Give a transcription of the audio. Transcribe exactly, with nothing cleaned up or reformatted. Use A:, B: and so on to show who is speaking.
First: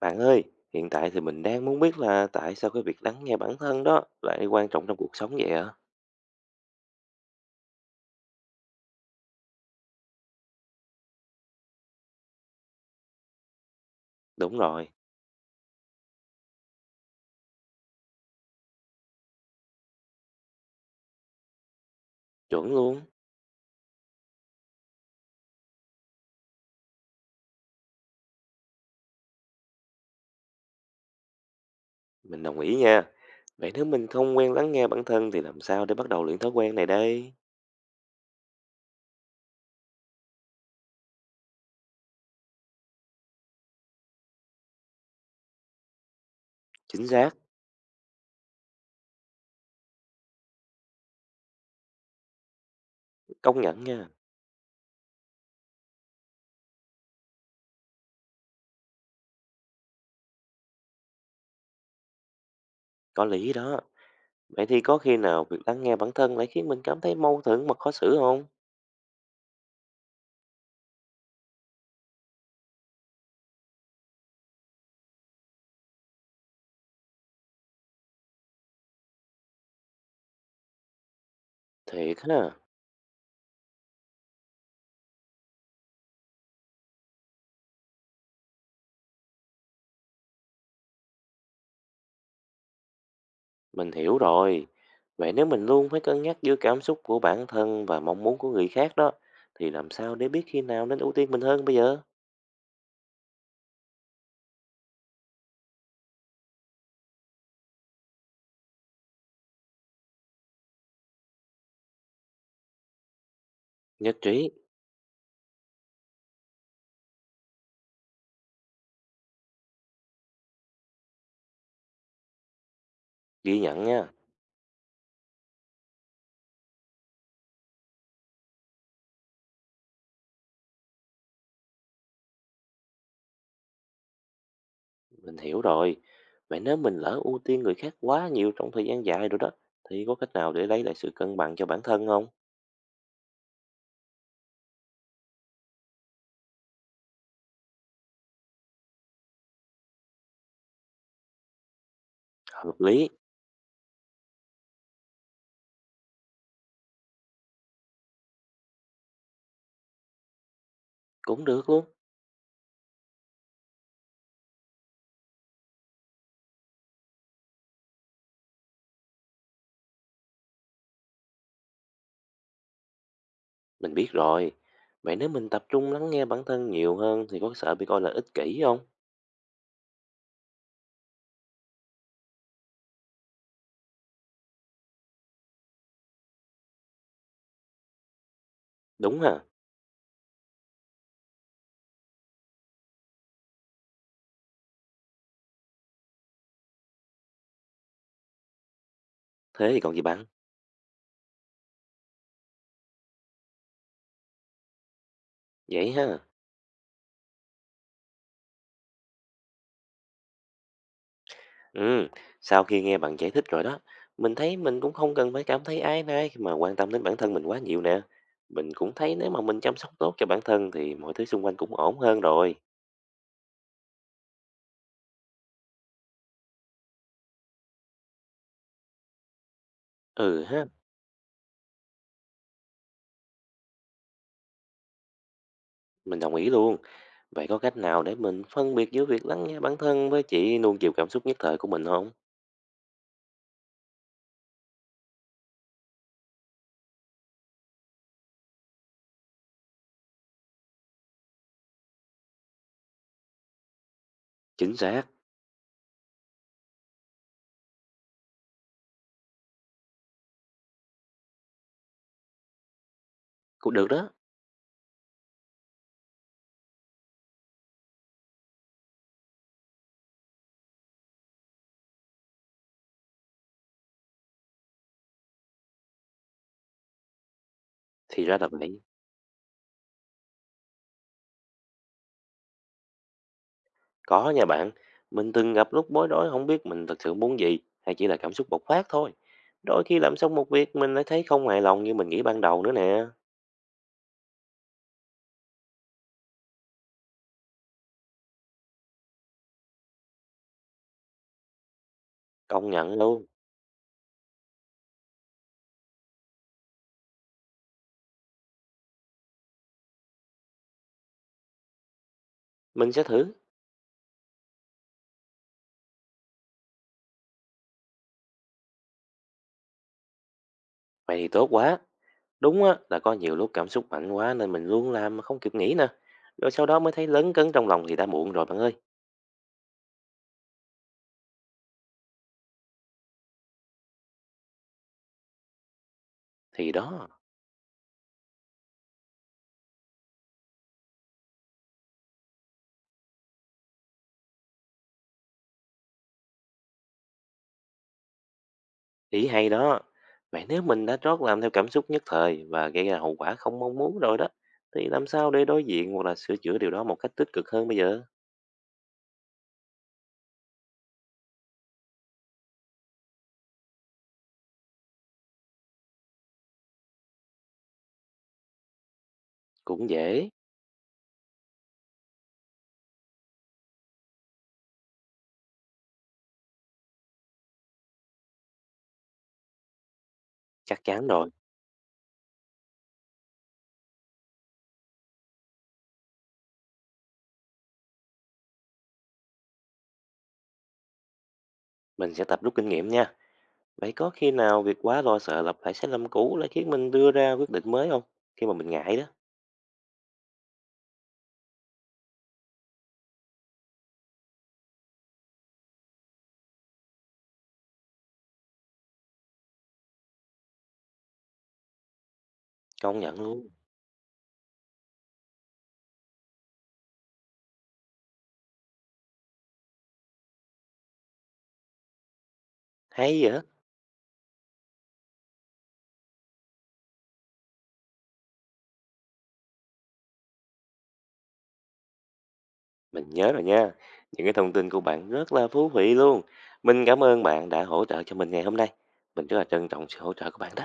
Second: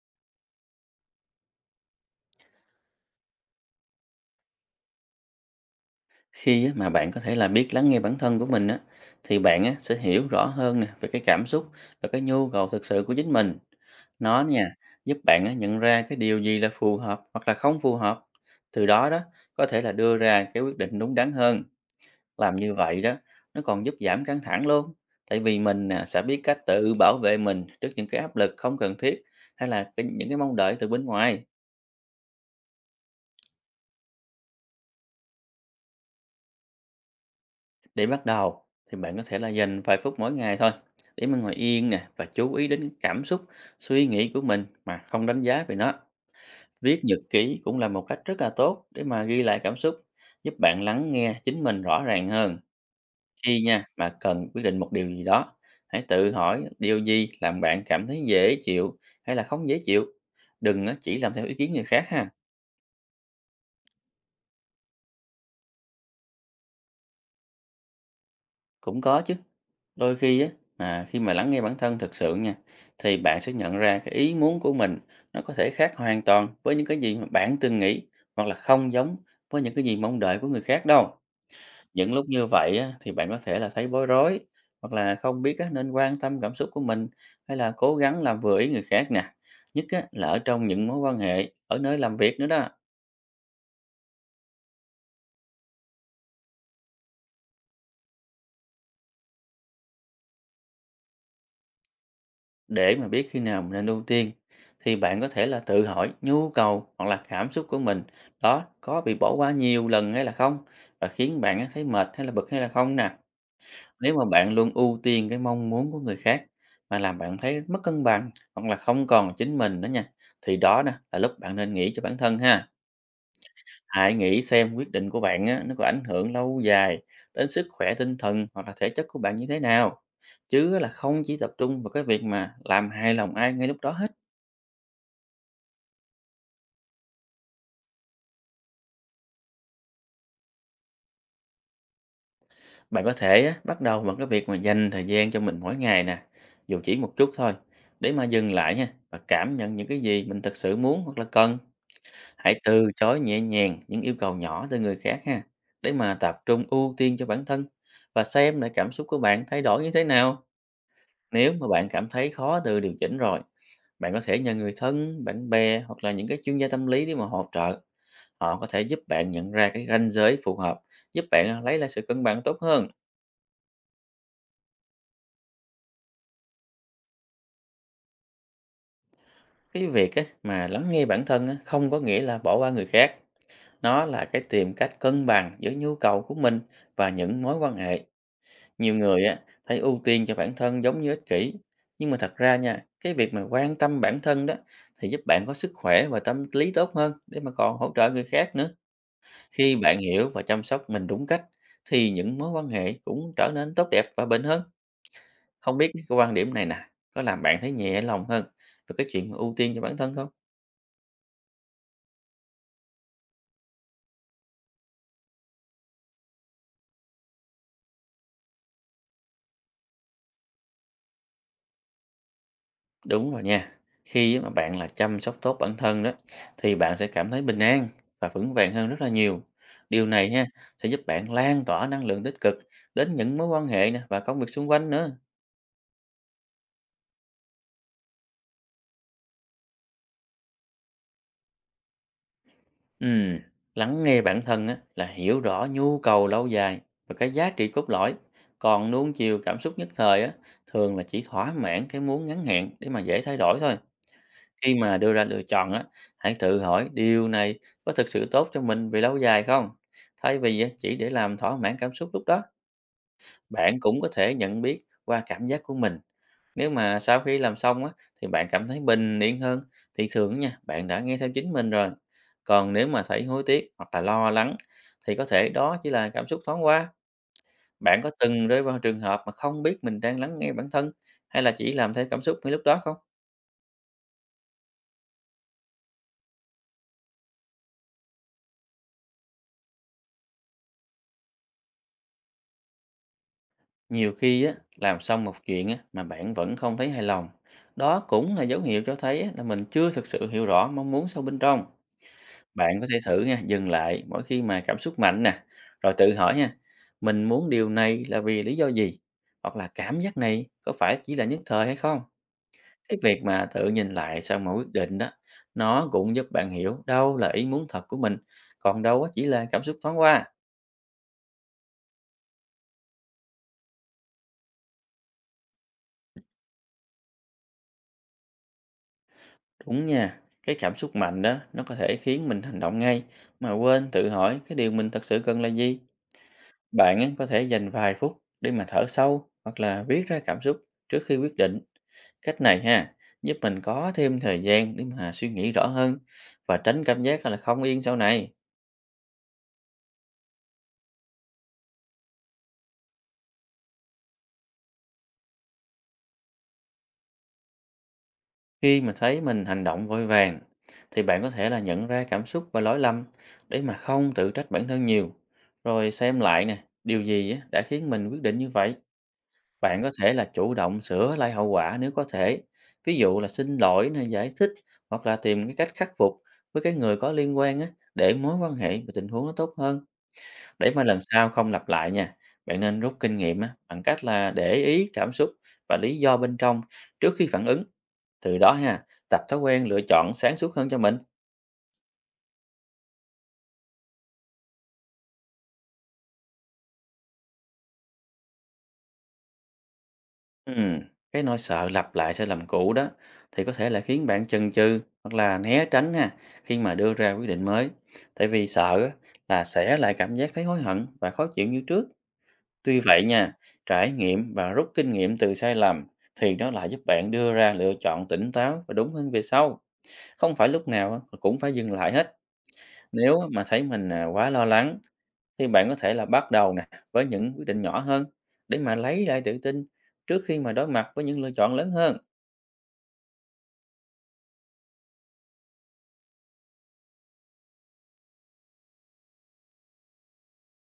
A: Bạn ơi, hiện tại thì mình đang muốn biết là tại sao cái việc lắng nghe bản thân đó lại quan trọng trong cuộc sống vậy ạ?
B: Khi á mà bạn có thể là biết lắng nghe bản thân của mình á, thì bạn á, sẽ hiểu rõ hơn nè về cái cảm xúc và cái nhu cầu thực sự của chính mình nó
A: Đúng
B: nha.
A: rồi,
B: Giúp bạn á, nhận ra cái điều gì là phù hợp hoặc là không phù hợp, từ đó đó có thể là đưa ra cái quyết định đúng đắn hơn, làm
A: chuẩn
B: như
A: luôn.
B: vậy đó. Nó còn giúp giảm căng thẳng luôn, tại vì mình à, sẽ biết cách tự bảo vệ mình trước những cái áp lực không cần thiết hay là cái- những cái mong đợi từ bên ngoài.
A: Mình đồng ý nha. Vậy nếu mình không quen lắng nghe bản thân thì làm sao để bắt đầu luyện thói quen này đây?
B: Để bắt đầu thì bạn có thể là dành vài phút mỗi ngày thôi, để mà ngồi yên nè và chú ý đến cái cảm xúc, suy nghĩ của mình mà không đánh giá về nó. Viết
A: Chính
B: nhật
A: xác,
B: ký cũng là một cách rất là tốt để mà ghi lại cảm xúc, giúp bạn lắng nghe chính mình rõ ràng hơn. Khi
A: công
B: nha
A: nhận
B: mà
A: nha.
B: cần quyết định một điều gì đó, hãy tự hỏi điều gì làm bạn cảm thấy dễ chịu hay là không dễ chịu. Đừng á, chỉ làm theo ý kiến người khác ha.
A: Có lý đó. Vậy thì có khi nào việc lắng nghe bản thân lại khiến mình cảm thấy mâu thuẫn mà khó xử không?
B: Cũng có chứ. Đôi khi á, à, khi mà lắng nghe bản thân thực sự nha, thì bạn sẽ nhận ra cái ý muốn của mình nó có thể khác hoàn toàn với những cái gì mà bạn từng nghĩ, hoặc là không giống với những cái gì mong đợi của người khác đâu. Những
A: Thiệt
B: lúc
A: ha,
B: như vậy á, thì bạn có thể là thấy bối rối hoặc là không biết á, nên quan tâm cảm xúc của mình hay là cố gắng làm vừa ý người khác nè. Nhất á, là ở trong những mối quan hệ, ở nơi làm việc nữa đó.
A: mình hiểu rồi. Vậy nếu mình luôn phải cân nhắc giữa cảm xúc của bản thân và mong muốn của người khác đó, thì làm sao để biết khi nào nên ưu tiên mình hơn bây giờ?
B: Để mà biết khi nào mình nên ưu tiên, thì bạn có thể là tự hỏi nhu cầu hoặc là cảm xúc của mình đó có bị bỏ qua nhiều lần hay là không, và khiến bạn á thấy mệt hay là bực hay là không nè. Nếu
A: Nhất
B: mà
A: trí.
B: bạn luôn ưu tiên cái mong muốn của người khác mà làm bạn thấy mất cân bằng hoặc là không còn là chính mình nữa nha, thì đó nè là lúc bạn nên nghĩ cho bản thân ha.
A: Ghi nhận nha,
B: Hãy nghĩ xem quyết định của bạn á, nó có ảnh hưởng lâu dài đến sức khỏe tinh thần hoặc là thể chất của bạn như thế nào, chứ là không chỉ tập trung vào cái việc mà làm hài lòng ai ngay lúc đó hết.
A: mình hiểu rồi. Vậy nếu mình lỡ ưu tiên người khác quá nhiều trong thời gian dài rồi đó, thì có cách nào để lấy lại sự cân bằng cho bản thân không?
B: Bạn có thể á, bắt đầu bằng cái việc mà dành thời gian cho mình mỗi ngày nè, dù chỉ một chút thôi, để mà dừng lại ha và cảm nhận những cái gì mình thực sự muốn hoặc là cần. Hãy
A: Hợp
B: từ
A: lý,
B: chối nhẹ nhàng những yêu cầu nhỏ từ người khác ha, để mà tập trung ưu tiên cho bản thân và xem lại cảm xúc của bạn thay đổi như thế nào.
A: cũng
B: Nếu mà
A: được luôn.
B: bạn cảm thấy khó tự điều chỉnh rồi, bạn có thể nhờ người thân, bạn bè hoặc là những cái chuyên gia tâm lý để mà hỗ trợ. Họ có thể giúp bạn nhận ra cái ranh giới phù hợp, giúp bạn lấy lại sự cân bằng tốt hơn.
A: Mình biết rồi. Vậy nếu mình tập trung lắng nghe bản thân nhiều hơn thì có sợ bị coi là ích kỷ không?
B: Cái việc á, mà lắng nghe bản thân á, không có nghĩa là bỏ qua người khác. Nó là cái tìm cách cân bằng giữa nhu cầu của mình và những mối quan hệ. Nhiều
A: Đúng
B: người á,
A: ha,
B: thấy ưu tiên cho bản thân giống như ích kỷ, nhưng mà thật ra nha, cái việc mà quan tâm bản thân đó thì giúp bạn có sức khỏe và tâm lý tốt hơn để mà còn hỗ trợ người khác nữa.
A: thế
B: Khi
A: thì còn
B: bạn
A: gì bằng.
B: hiểu và chăm sóc mình đúng cách, thì những mối quan hệ cũng trở nên tốt đẹp và bền hơn. Không biết
A: Vậy
B: cái
A: ha.
B: quan điểm này nè có làm bạn thấy nhẹ lòng hơn về cái chuyện mà ưu tiên cho bản thân không?
A: Ừ, sau khi nghe bạn giải thích rồi đó, mình thấy mình cũng không cần phải cảm thấy áy náy khi mà quan tâm đến bản thân mình quá nhiều nè. Mình cũng thấy nếu mà mình chăm sóc tốt cho bản thân thì mọi thứ xung quanh cũng ổn hơn rồi.
B: Đúng rồi nha. Khi mà bạn là chăm sóc tốt bản thân đó, thì bạn sẽ cảm thấy bình an và vững vàng hơn rất là nhiều. Điều này
A: Ừ
B: ha,
A: ha.
B: sẽ giúp bạn lan tỏa năng lượng tích cực đến những mối quan hệ nè và công việc xung quanh nữa.
A: Mình đồng ý luôn. Vậy có cách nào để mình phân biệt giữa việc lắng nghe bản thân với chỉ nuông chiều cảm xúc nhất thời của mình không?
B: Ừm, Lắng nghe bản thân á là hiểu rõ nhu cầu lâu dài và cái giá trị cốt lõi. Còn nuông chiều cảm xúc nhất thời á, thường là chỉ thỏa mãn cái muốn ngắn hạn để mà dễ thay đổi thôi. Khi
A: Chính
B: mà
A: xác,
B: đưa ra lựa chọn á, hãy tự hỏi điều này có thực sự tốt cho mình về lâu dài không? Thay vì á, chỉ để làm thỏa mãn cảm xúc lúc đó,
A: cũng
B: bạn
A: được
B: cũng có
A: đó.
B: thể nhận biết qua cảm giác của mình. Nếu mà sau khi làm xong á, thì bạn cảm thấy bình yên hơn, thì thường nha, bạn đã nghe theo chính mình rồi. Còn nếu mà thấy hối tiếc hoặc là lo lắng, thì có thể đó chỉ là cảm xúc thoáng qua. Bạn có
A: Thì ra
B: từng
A: là
B: rơi vào
A: vậy.
B: trường hợp mà không biết mình đang lắng nghe bản thân hay là chỉ làm theo cảm xúc ngay lúc đó không?
A: Có nha bạn. Mình từng gặp lúc bối rối không biết mình thật sự muốn gì hay chỉ là cảm xúc bộc phát thôi. Đôi khi làm xong một việc mình lại thấy không hài lòng như mình nghĩ ban đầu nữa nè.
B: Nhiều khi á, làm xong một chuyện á, mà bạn vẫn không thấy hài lòng. Đó cũng là dấu hiệu cho thấy á, là mình chưa thực sự hiểu rõ mong muốn sâu bên trong.
A: Công
B: Bạn có
A: nhận
B: thể thử
A: luôn.
B: nha, dừng lại mỗi khi mà cảm xúc mạnh nè, rồi tự hỏi nha, mình muốn điều này là vì lý do gì? Hoặc là cảm giác này có phải chỉ là nhất thời hay không?
A: Mình
B: Cái
A: sẽ
B: việc
A: thử.
B: mà tự nhìn lại sau mỗi quyết định đó, nó cũng giúp bạn hiểu đâu là ý muốn thật của mình, còn đâu á, chỉ là cảm xúc thoáng qua.
A: Vậy thì tốt quá. Đúng á, là có nhiều lúc cảm xúc mạnh quá nên mình luôn làm mà không kịp nghĩ nè. Rồi sau đó mới thấy lấn cấn trong lòng thì đã muộn rồi bạn ơi.
B: Đúng nha, cái cảm xúc mạnh đó nó có thể khiến mình hành động ngay mà quên tự hỏi cái điều mình thật sự cần là gì.
A: Thì
B: Bạn
A: đó,
B: á, có thể dành vài phút để mà thở sâu hoặc là viết ra cảm xúc trước khi quyết định. Cách này ha, giúp mình có thêm thời gian để mà suy nghĩ rõ hơn và tránh cảm giác là không yên sau này.
A: ý hay đó. Vậy nếu mình đã trót làm theo cảm xúc nhất thời và gây ra hậu quả không mong muốn rồi đó, thì làm sao để đối diện hoặc là sửa chữa điều đó một cách tích cực hơn bây giờ?
B: Khi mà thấy mình hành động vội vàng, thì bạn có thể là nhận ra cảm xúc và lỗi lầm để mà không tự trách bản thân nhiều. Rồi xem lại nè, điều gì á, đã khiến mình quyết định như vậy. Bạn
A: Cũng
B: có thể
A: dễ.
B: là chủ động sửa lại hậu quả nếu có thể, ví dụ là xin lỗi nè, giải thích hoặc là tìm cái cách khắc phục với cái người có liên quan á, để mối quan hệ và tình huống nó tốt hơn. Để mà
A: Chắc
B: lần
A: chắn
B: sau
A: rồi.
B: không lặp lại nha, bạn nên rút kinh nghiệm á bằng cách là để ý cảm xúc và lý do bên trong trước khi phản ứng. Từ đó ha, tập thói quen lựa chọn sáng suốt hơn cho mình.
A: Mình sẽ tập rút kinh nghiệm nha. Vậy có khi nào việc quá lo sợ lặp lại sai lầm cũ lại khiến mình đưa ra quyết định mới không? Khi mà mình ngại đó.
B: Ừm, cái nỗi sợ lặp lại sai lầm cũ đó thì có thể là khiến bạn chần chừ hoặc là né tránh ha, khi mà đưa ra quyết định mới. Tại vì sợ á, là sẽ lại cảm giác thấy hối hận và khó chịu như trước. Tuy
A: Công
B: vậy
A: nhận
B: nha,
A: luôn.
B: trải nghiệm và rút kinh nghiệm từ sai lầm thì nó lại giúp bạn đưa ra lựa chọn tỉnh táo và đúng hơn về sau. Không phải lúc nào á, cũng phải dừng lại hết. Nếu
A: Hay vậy?
B: mà thấy mình à, quá lo lắng, thì bạn có thể là bắt đầu nè với những quyết định nhỏ hơn để mà lấy lại tự tin trước khi mà đối mặt với những lựa chọn lớn hơn.
A: Mình nhớ rồi nha. Những cái thông tin của bạn rất là thú vị luôn. Mình cảm ơn bạn đã hỗ trợ cho mình ngày hôm nay. Mình rất là trân trọng sự hỗ trợ của bạn đó.